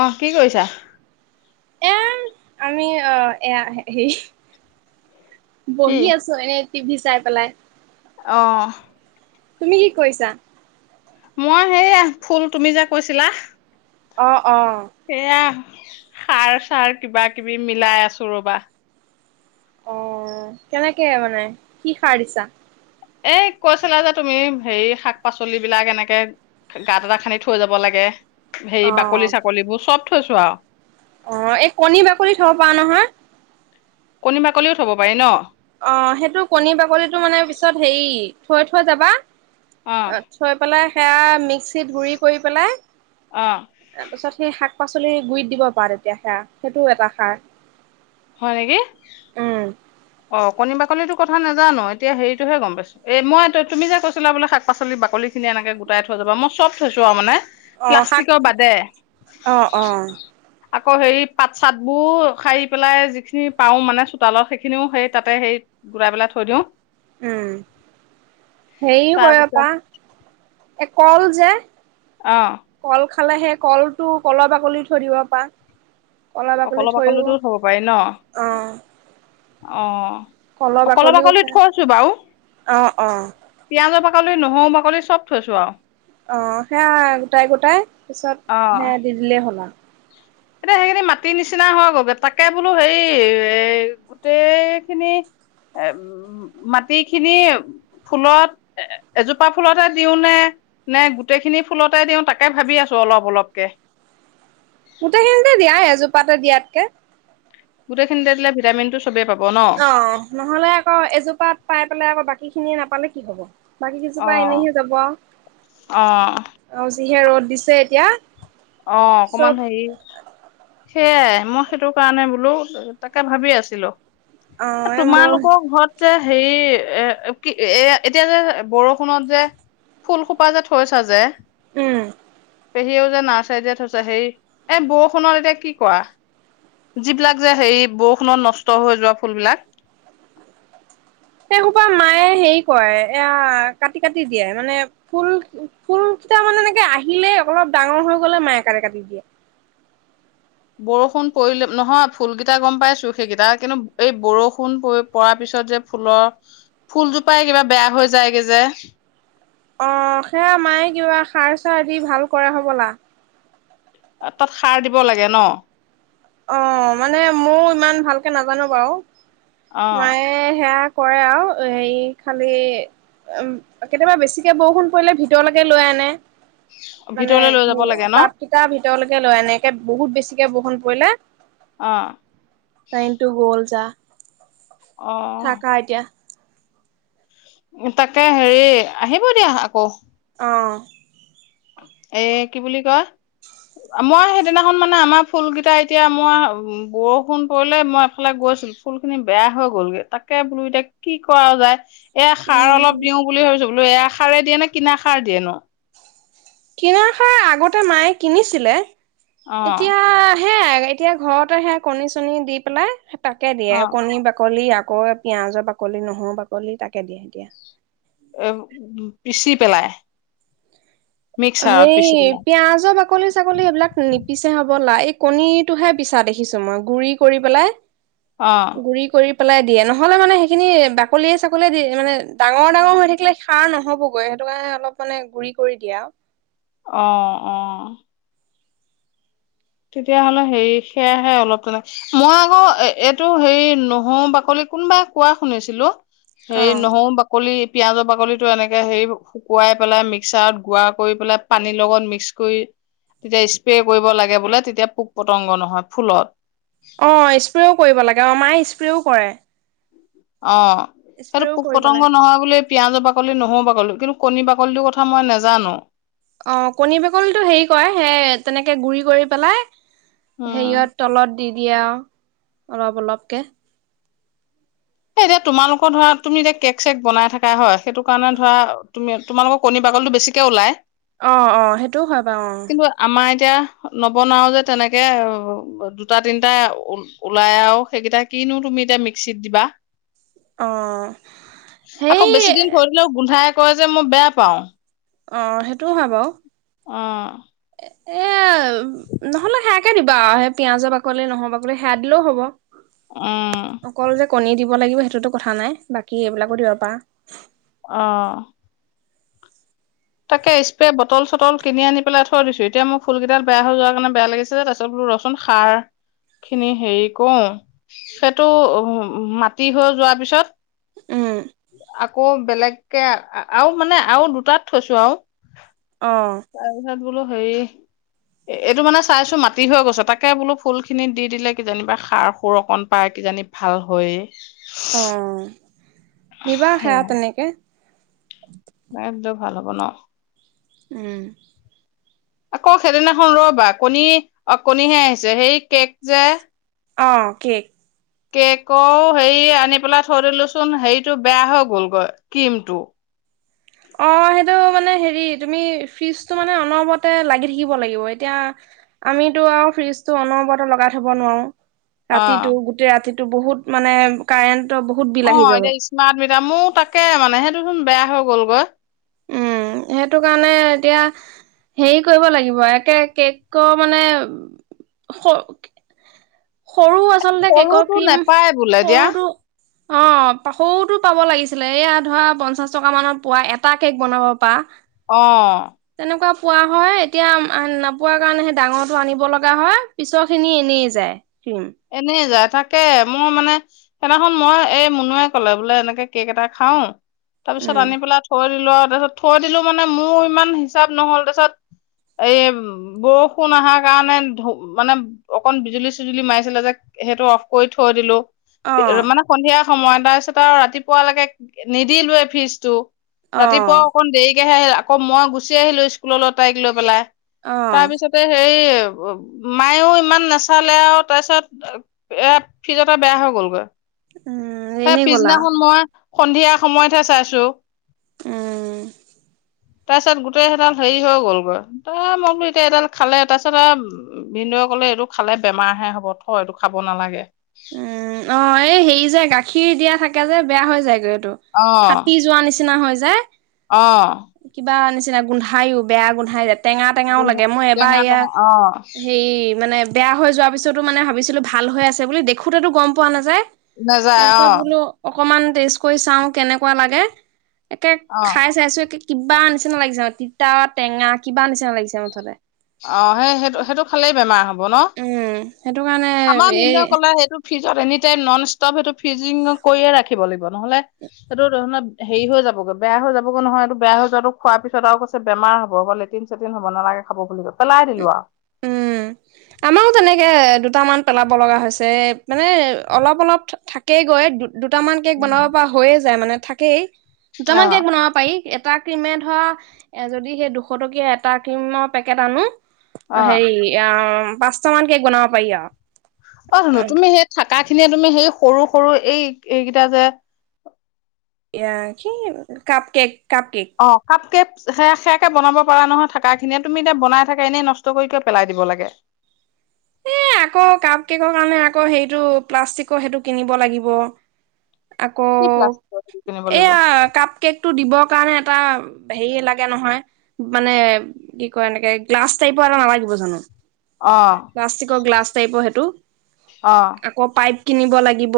অ কি কৰিছা। এয়া আমি আহ এয়া হেই, কি? বহি আছো এ টিভি চাই পেলাই। অ তুমি কি কৰিছা। মই সেইয়া ফুল তুমি যে কৈছিলা। অ অ', সেয়া। সাৰ চাৰ কিবা কিবি মিলাই আছো ৰবা। অ কেনেকে মানে কি সাৰ দিছা। এই কৈছিলা যে তুমি হেৰি শাক পাচলিবিলাক এনেকে গাঁত এটা খান্দি থৈ যাব লাগে। সেই অ', বাকলি চাকলিবোৰ চব, থৈছো আও, অ এই কণী বাকলি থব পৰাৰ নহয় কণী বাকলিও থব পাৰি ন অ সেইটো কণী বাকলিটো মানে পিছত হেৰি থৈ থৈ যাবা অ থৈ পেলাই সেয়া মিক্সিত গুৰি কৰি পেলাই অ', তাৰপিছত সেই শাক শাক পাচলিৰ গুৰিত দিব পা তেতিয়া সেয়া সেইটোও এটা সাৰ হয় নেকি উম। অ কণী বাকলিটো কথা নাজানো এতিয়া হেৰিটোহে গম পাইছো এ এই মই তুমি যে কৈছিলা বোলে শাক পাচলি বাকলিখিনি এনেকে গোটাই থৈ যাবা মই চব থৈছো আও মানে অ শাক প্লাষ্টিকৰ বাদে। অহ অহ আকৌ হেৰি পাত চাতবোৰ সাৰি পেলাই যিখিনি পাও মানে চোতালৰ সেই সেখিনিও সেই তাতে সেই গোটাই পেলাই থৈ দিও উম হেৰিও কৰিব তাৰপিছত পা এ কল যে অহ কল খালে সেই কল টো কলৰ বাকলি থৈ দিব পা অ কলা বাকলিতো থব পাৰি ন অ অ কলা বাকলিও থৈছো বাও অ', অ'। পিয়াজৰ বাকলি বাকলি নহও বাকলি চব থৈছো আও অ সেয়া গোটাই গোটাই পিছত অ সেয়া দি দিলেই হ'ল আৰু এতিয়া সেইখিনি মাটি নিচিনা হৈ গল তাকে বোলো হেৰি এ গোটেই খিনি এ মাটি খিনি ফুলত এ এজোপা ফুলতে দিও নে নে গোটেইখিনি ফুলতে দিওঁ তাকে ভাবি আছো অলপ অলপকে গোটেইখিনিতে দিয়াই এজোপাতে দিয়াতকে গোটেইখিনিতে‌ দিলে ভিটামিনতো অ নহ'লে আকৌ এজোপাত পাই পেলাই আকৌ বাকী খিনিয়ে নাপালে কি হ'ব বাকী কিছুপা অ', এনেইহে যাব অ', আও যিহে ৰ'দ দিছে এতিয়া অ অকমান চব হেৰি সেইয়াই মই সেইটো কাৰণে বোলো তাকে ভাবি আছিলো অ এই মহ তোমালোকৰ ঘৰত যে হেৰি এ কি এ এতিয়া যে বৰষুণত যে ফুলসোপা যে থৈছ যে উম পেহীও যে নাৰ্চ ৰী যে থৈছ হেই এ বৰষুণত এতিয়া কি কোৱা যিবিলাক যে হেই বৰষুণত নষ্ট হৈ যোৱা ফুলবিলাক সেই সোপা মায়ে হেৰি কয় এয়া কাটি কাটি দিয়ে মানে ফুল ফুল কেইটা মানে এনেকে আহিলেই অলপ ডাঙৰ হৈ গলে মায়ে কাটি কাটি দিয়ে বৰষুণ পৰিলে নহয় ফুলকেইটা গম পাইছো সেইকেইটা কিন্তু এই বৰষুণ পৰাৰ পিছত যে ফুলৰ ফুলজোপাই কিবা বেয়া হৈ যায়গে যে অ সেয়া মায়ে কিবা সাৰ চাৰ দি ভাল কৰে হ'বলা তাত সাৰ দিব লাগে ন অ মানে মোৰ ইমান ভালকে নাজানো বাৰু অ মায়ে সেয়া কৰে আও হেৰি খালি উ কেতিয়াবা বেছিকে বৰষুণ পৰিলে ভিতৰলৈকে লৈ আনে মানে ভিতৰলৈ লৈ যাব হে লাগে ন তাপ কেইটা ভিতৰলৈকে লয় এনেকে বহুত বেছি এনেকে বৰষুণ পৰিলে অ কাৰেণ্টটো গ'ল যা অ থাকা এতিয়া তাকে হেৰি আহিব দিয়া আকৌ। অঁ এ কি বুলি কয় মই সেইদিনাখন মানে আমাৰ ফুল কেইটা এতিয়া মই বৰষুণ পৰিলে মই এফালে গৈছিলো ফুল খিনি বেয়া হৈ গলগৈ তাকে বোলো এতিয়া কি কৰা যায়। এ সাৰ উম অলপ দিওঁ বুলি ভাবিছো। বোলো এ সাৰ দিয়ে ন কিনা সাৰ দিয়ে নো? কিনা সাৰ আগতে ততে মায়ে কিনিছিলে অ এতিয়া হে এতিয়া ঘৰতেহে কণী চণী দি পেলাই তাকে অ দিয়ে কণী বাকলি। আকৌ পিয়াজৰ বাকলি নহৰু বাকলি তাকে দিয়ে এতিয়া। এ পিচি পেলাই। মিক্সাৰত হেই পিচি পেলাই পিয়াজৰ বাকলি চাকলি এইবিলাক নিপিচে হব লা কণীতটোহে পিছা দেখিছো মই গুৰি কৰি পেলাই অ গুৰি কৰি পেলাই দিয়ে নহলে মানে সেইখিনি বাকলিয়ে চাকলিয়ে দি মানে ডাঙৰ ডাঙৰ হৈ থাকিলে খাৰ নহ'বগৈ সেইটো কাৰণে অলপ মানে গুৰি কৰি দিয়ে আৰু অ অ তেতিয়াহলে হেৰি সেয়াহে অলপ তেনে মই আকৌ এইটো হেৰি নহৰু বাকলি কোনোবাই কোৱা শুনিছিলো অ সেই নহৰু বাকলি পিয়াজৰ বাকলিটো এনেকে হেৰি শুকুৱাই পেলাই মিক্সাৰত গুৰা কৰি পেলাই পানীৰ লগত মিক্স কৰি তেতিয়া স্প্ৰে কৰিব লাগে বোলে তেতিয়া পোক পতংগ নহয় ফুলত। অ স্প্ৰেও কৰিব লাগে। মাই স্প্ৰেও কৰে অ। হেটো স্প্ৰেও পোক কৰিব পটংগ লাগে নহয় বুলি পিঁয়াজৰ বাকলি নহৰু বাকলি কিন্তু কণী বাকলিটোৰ কথা মই নেজানো। অ কণী বাকলিটো হেৰি কয় সেই তেনেকে গুৰি কৰি পেলাই উম হেৰিয়ত তলত দি দিয়া আৰু অলপ অলপকে। এ এতিয়া তোমালোকৰ ধৰা তুমি এতিয়া কেক চেক বনাই থাকা হয় সেইটো কাৰণে ধৰা তুমি তোমালোকৰ কণী বাকলিটো বেছিকে ওলাই। অ অ সেইটোও হয় বাৰু অ। আমাৰ এতিয়া নবনাও যে তেনেকে দুটা তিনটা ওলাই আৰু সেইকেইটা কিনো তুমি এতিয়া মিক্সিত দিবা। অ আকৌ সেই বেছি দিন থৈ দিলেও গোন্ধাই। কয় যে মই বেয়া পাওঁ। অ সেইটোও হয় বাৰু। অ এ নহলে সেয়াকে দিবা আৰু সেই পিয়ঁয়াজৰ বাকলি, নহৰু বাকলি সেয়া দিলেও হ'ব। উম অকল যে কণী দিব দিব লাগিব সেইটোতো কথা নাই বাকী এইবিলাকো দিব পাৰা। উম তাকে স্প্ৰে বটল-চটল কিনি আনি পেলাই থৈ দিছো, এতিয়া মোৰ ফুল কেইডাল বেয়া হৈ যোৱা কাৰণে বেয়া লাগিছে যে তাৰপিছত বুলো ৰচুন সাৰখিনি হেৰি কৰো সেইটো উ মাটি হৈ যোৱাৰ পিছত উম আকৌ বেলেগ কে আৰু মানে আৰু দুটাত থৈছো আও। অ তাৰপিছত বোলো হেৰি এইটো মানে চাইছো মাটি হৈ গৈছে, তাকে বোলো ফুলখিনিত দি দিলে কিজানিবা সাৰ সুৰ অকন পায় কিজানি ভাল হইয়ে। অ দিবা হাৰ তেনেকে দিলোঁ ভাল হ'ব ন? উম আকৌ সেইদিনাখন ৰবা কণী অ কণীহে আহিছে হেৰি কেক যে অ কেক। কেকৰ হেৰি আনি পেলাই থৈ দিলোচোন হেৰিটো বেয়া হৈ গলগৈ ক্ৰীমটো। অ সেইটো মানে হেৰি তুমি ফ্ৰিজটো মানে অনবৰতে লাগি থাকিব লাগিব এতিয়া আমিতো আৰু ফ্ৰিজটো অনবৰতে লগাই থব নোৱাৰো। অ ৰাতিটো গোটেই ৰাতি বহুত মানে কাৰেণ্ট অ এতিয়া স্মাৰ্ট মিটাৰ মইয়ো তাকে মানে সেইটোচোন বেয়া হৈ গ'লগৈ। উম সেইটো কাৰণে এতিয়া হেৰি কৰিব লাগিব একে কেকৰ মানে স সৰু আচলতে কেকৰ সৰুটো ক্ৰীম নেপায় বোলে দিয়া সৰুটো অ পা সৰুটো পাব লাগিছিলে এয়া ধৰা পঞ্চাশ টকা মানত পোৱা এটা কেক বনাব পা অ তেনেকুৱা পোৱা হয় এতিয়া নাপোৱা কাৰণেহে ডাঙৰটো আনিব লগা হয় পিছৰখিনি এনেই যায়। উম এনেই যাই। তাকে মই মানে সেইদিনাখন মই এই মুনুৱে কলে বোলে এনেকে কেক এটা খাওঁ। তাৰপিছত উম আনি পেলাই থৈ লোৱা তাৰপিছত থৈ দিলো মানে মোৰ ইমান হিচাপ নহ'ল তাৰ পিছত এই বৰষুণ অহাৰ কাৰণে ধ মানে অকন বিজুলী চিজুলি মাৰিছে ছিলে যে সেইটো অফ কৰি থৈ দিলো অ মানে সন্ধিয়া সময় তাৰপিছত আৰু ৰাতিপুৱালৈকে নিদিলোে ফিজ টো অ ৰাতিপুৱা অকণ দেৰি [unintelligible] আকৌ মই গুচি আহিলো স্কুললৈ তাইক লৈ পেলাই অ তাৰপিছতে সেই মায়েও ইমান নাচালে আৰু তাৰ পিছত এয়া ফ্ৰিজ এটা বেয়া হৈ গ'লগে উম এ এনেই গ'লা পিছদিনাখন মই সন্ধিয়া সময়তহে চাইছো উ তাৰপিছত গোটেই সেইডাল হেৰি হৈ গ'লগৈ ত মই কলো এতিয়া এডাল খালে তাৰপিছত আৰু ভিনদেউৱে কলে এইটো খালে বেমাৰ হে হ'ব [unintelligible] টো আৰু খাব নালাগে উম অ এই হেৰি যে গাখীৰ দিয়া থাকে কে যে বেয়া হৈ যায়গৈ অ ফাটি যোৱা নিচিনা হয় যে অ চিনা গোন্ধাইও বেয়া গোন্ধাই [unintelligible] টেঙা টেঙাও গোন্ধ লাগে মই এবাৰ টেঙা এয়া টেঙা অ হেই মানে বেয়া হৈ যোৱাৰ পিছতো মানে ভাবিছিলোঁ ভাল হৈ আছে বুলি দেখোতে টো গম পোৱা নাযায় তাৰ নাযায় অ পিছত বোলো অকমান টেষ্ট কৰি চাওঁ কেনেকুৱা লাগে একে অ খাই চাইছো কিবা নিচিনা লাগিছে মানে তিতা টেঙা কিবা নিচিনা লাগিছে মুঠতে অ সেই সেইটো সেইটো খালেই বেমাৰ হ'ব ন সেইটো কাৰণে আমাৰ এই ভিন্ন কলাই সেইটো ফ্ৰিজত এনি টাইম নন ষ্টপ সেইটো ফ্ৰিজিং কৰিয়ে ৰাখিব লাগিব নহ'লে সেইটো ধৰনত হেৰি হৈ যাবগৈ বেয়া হৈ যাবগৈ নহয় এইটো বেয়া হৈ যাবটো খোৱাৰ পিছত আৰু কৈছে বেমাৰ হ'ব আকৌ লেটিন চেটিন হ'ব নালাগে খাব [unintelligible] আৰু। উম আমাৰো তেনেকে দু দুটামান পেলাব লগা হৈছে মানে অলপ অলপ থাকে গৈ দু দুটামান কেক বনাব উম। পৰা হৈয়ে যায় মানে থাকেই দুটা মান কেক অ', বনাব পাৰি এট এটা ক্ৰীমে ধৰ এ যদি সেই দুশ টকীয়া এটা ক্ৰীমৰ পেকেট আনো অ', সেৰি ইআ পাঁচট মান কেক বনাব পাৰি আৰু অ সোনো তুমি সে থাকা খিনিয়ে তুমি সেই সৰু সৰু এই এইকেইটা যে এ কি কাপ কেক কাপ কেক। অ কাপকেক সে সেয়াকে বনাব প নহয় থাক খিনিয়ে তুমি এতিয়া বনাই থাকা এনেই নষ্ট কৰিক পেলাই দিব লাগে এ আকৌ কাপ কেকৰ কাৰণে আকৌ হেৰিটো প্লাষ্টিকৰ সেইটো কিনিব লাগিব আকৌ কি প্লাষ্টিকৰ কিনিব লাগিব এয়া কাপ কেক টো দিবৰ কাৰণে এটা হেৰি লাগে নহয় মানে কি কয় এনেকে গ্লাছ টাইপৰ এটা নালাগিব জানো অ বিচাৰিব সেইটো অ', আকৌ পাইপ কিনিব লাগিব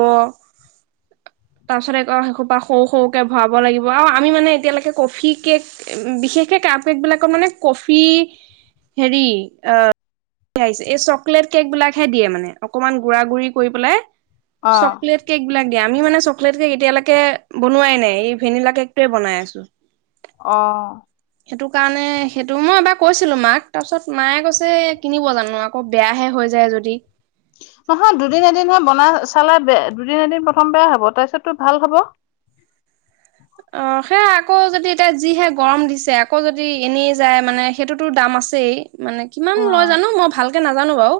তাৰ পিছতৌ এেইোপা সৰু সৰুকে ভৰাব লাগিব আৰু আমি মানে এতিয়ালৈকে কফি কেক বিশেষকে ক কেক বিলাকৰ মানে কফি হেৰি আহ আহি এই চকলেট কেক বিলাকহে দিয়ে মানে অকনমান গুড় গু়ৰী কৰি পেলাই অ', চকলেট কেক াক দিয় আমি মানে চলে কেক এতিয়ালৈকে বনোৱাই নাই এই ভেনিলা কেকটোৱে বনাই আছো অ সেইটো কাৰণে সেইটো মই এবাৰ কৈছিলো মাক তাৰপিছত মায়ে কৈছে কিনিব জানো আকৌ বেয়াহে হৈ যায় যদি নহয় দুদিন এদিনহে বনাই চালা বে দুদিন এদিন প্ৰথম বেয়া হ'ব তাৰপিছত তোৰ ভাল হ'ব অ সেয়া আকৌ যদি এতিয়া যিহে গৰম দিছে আকৌ যদি এনেই যায় মানে সেইটোতো দাম আছেই মানে কিমান লয় অ', জানো মই ভাল ে নাজানো বাৰু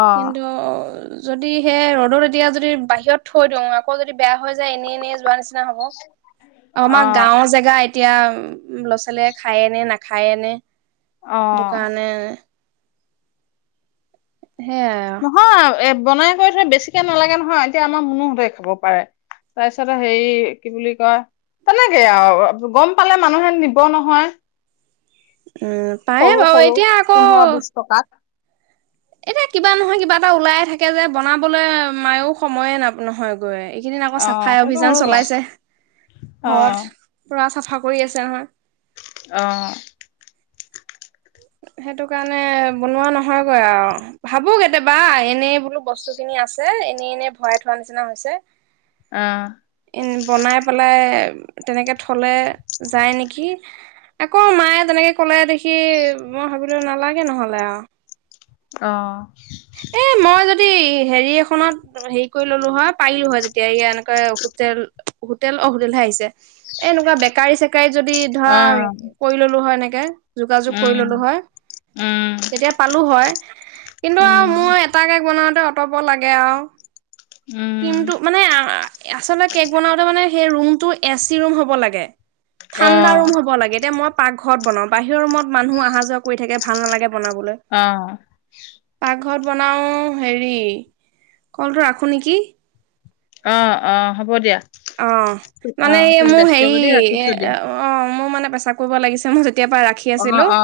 অ', কিন্তু যদি সে ৰ'দত এতিয়া যদি বাহিৰত থৈ দিওঁ আকৌ যদি বেয়া হৈ যায় এনেই এনেই যোৱা নিচিনা া হ'ব অ আমাৰ অ'। গাঁওৰ জেগা এতিয়া উ ল'ৰা ছোৱালীয়ে খায় আনে নাখায় আনে দোকানে সেয়াই নহয় এ বনাই কৰিৈ থৈ বেছিকে নালাগে নহয় এতিয়া আমাৰ মনোহতে খাব পাৰে তাৰপিছত হেৰি কি বুলি কয় তেনেকে আৰু গম পালে মানুহে নিব নহয় উম পায় সৰু বাৰু সৰু এতিয়া আকৌ পোন্ধৰ বিশ টকাত। এতিয়া কিবা নহয় কিবা এটা ওলাইে থাকে যে বনাবলৈ মায়েও সময়ে ন নহয় গৈ এইকেইদিন আকৌ অ', চাফাই সেইটো অভিযান হয় বাৰু অ', চলাইছে ঘৰত পুৰা চাফা কৰি আছে নহয় আহ সেইটো কাৰণে বনোৱা নহয়গৈ আৰু ভাবো কেতিয়াবা এনেই বোলো বস্তু খিনি আছে এনে এনে ভৰাই থোৱা নিচিনা হৈছে অ', এম বনাই পেলাই তেনেকে থলে যায় নেকি আকৌ মায়ে তেনেকে কলে দেখি মই ভাবিললৈ নালাগে নহ'লে আৰু। অ'। এ মই যদি হেৰি এখনত হেৰি কৰি ললোঁ হয় পাৰিলো হয় যেতিয়া এই এনেকে হোটেল হোটেল অহোটেলহে আহিছে এনেকুৱা বেকাৰী চে কাই যদি ধৰা অ', কৰি ল'লো হয় এনেকে কে যোগাযোগ কৰি ল'লো উম, হয়, উম, তেতিয়া পালো হয়। উম। তে অঁতব লাগে আৰু উম, ক্ৰীম টো মানে আচলতে কেক বনাওঁতে মানে সেই ৰুমটো এচি ৰুম হ'ব লাগে। ঠাণ্ডা অ', ৰুম হ'ব লাগে এ মই পাক ঘৰত বনাওঁ বাহিৰৰ ৰুমত মানুহ আহা যোৱা কৰি থাকে ভাল নালাগে। বনাবলৈ অ'। পাকঘৰত বনাও হেৰি, কলটো ৰাখো নেকি। [inaudible] অ', অ', হ'ব দিয়া। অ', মানে অ', এই তুমি মোৰ ব্যস্ত হেৰি যদি এ, ৰাখিছো দিয়া অ', মোৰ মানে পচাক কৰিব লাগিছে মই য কেতিয়াৰ পৰা ৰাখি আছিলো অ',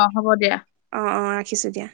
অ', ৰা ৰাখিছো দিয়া।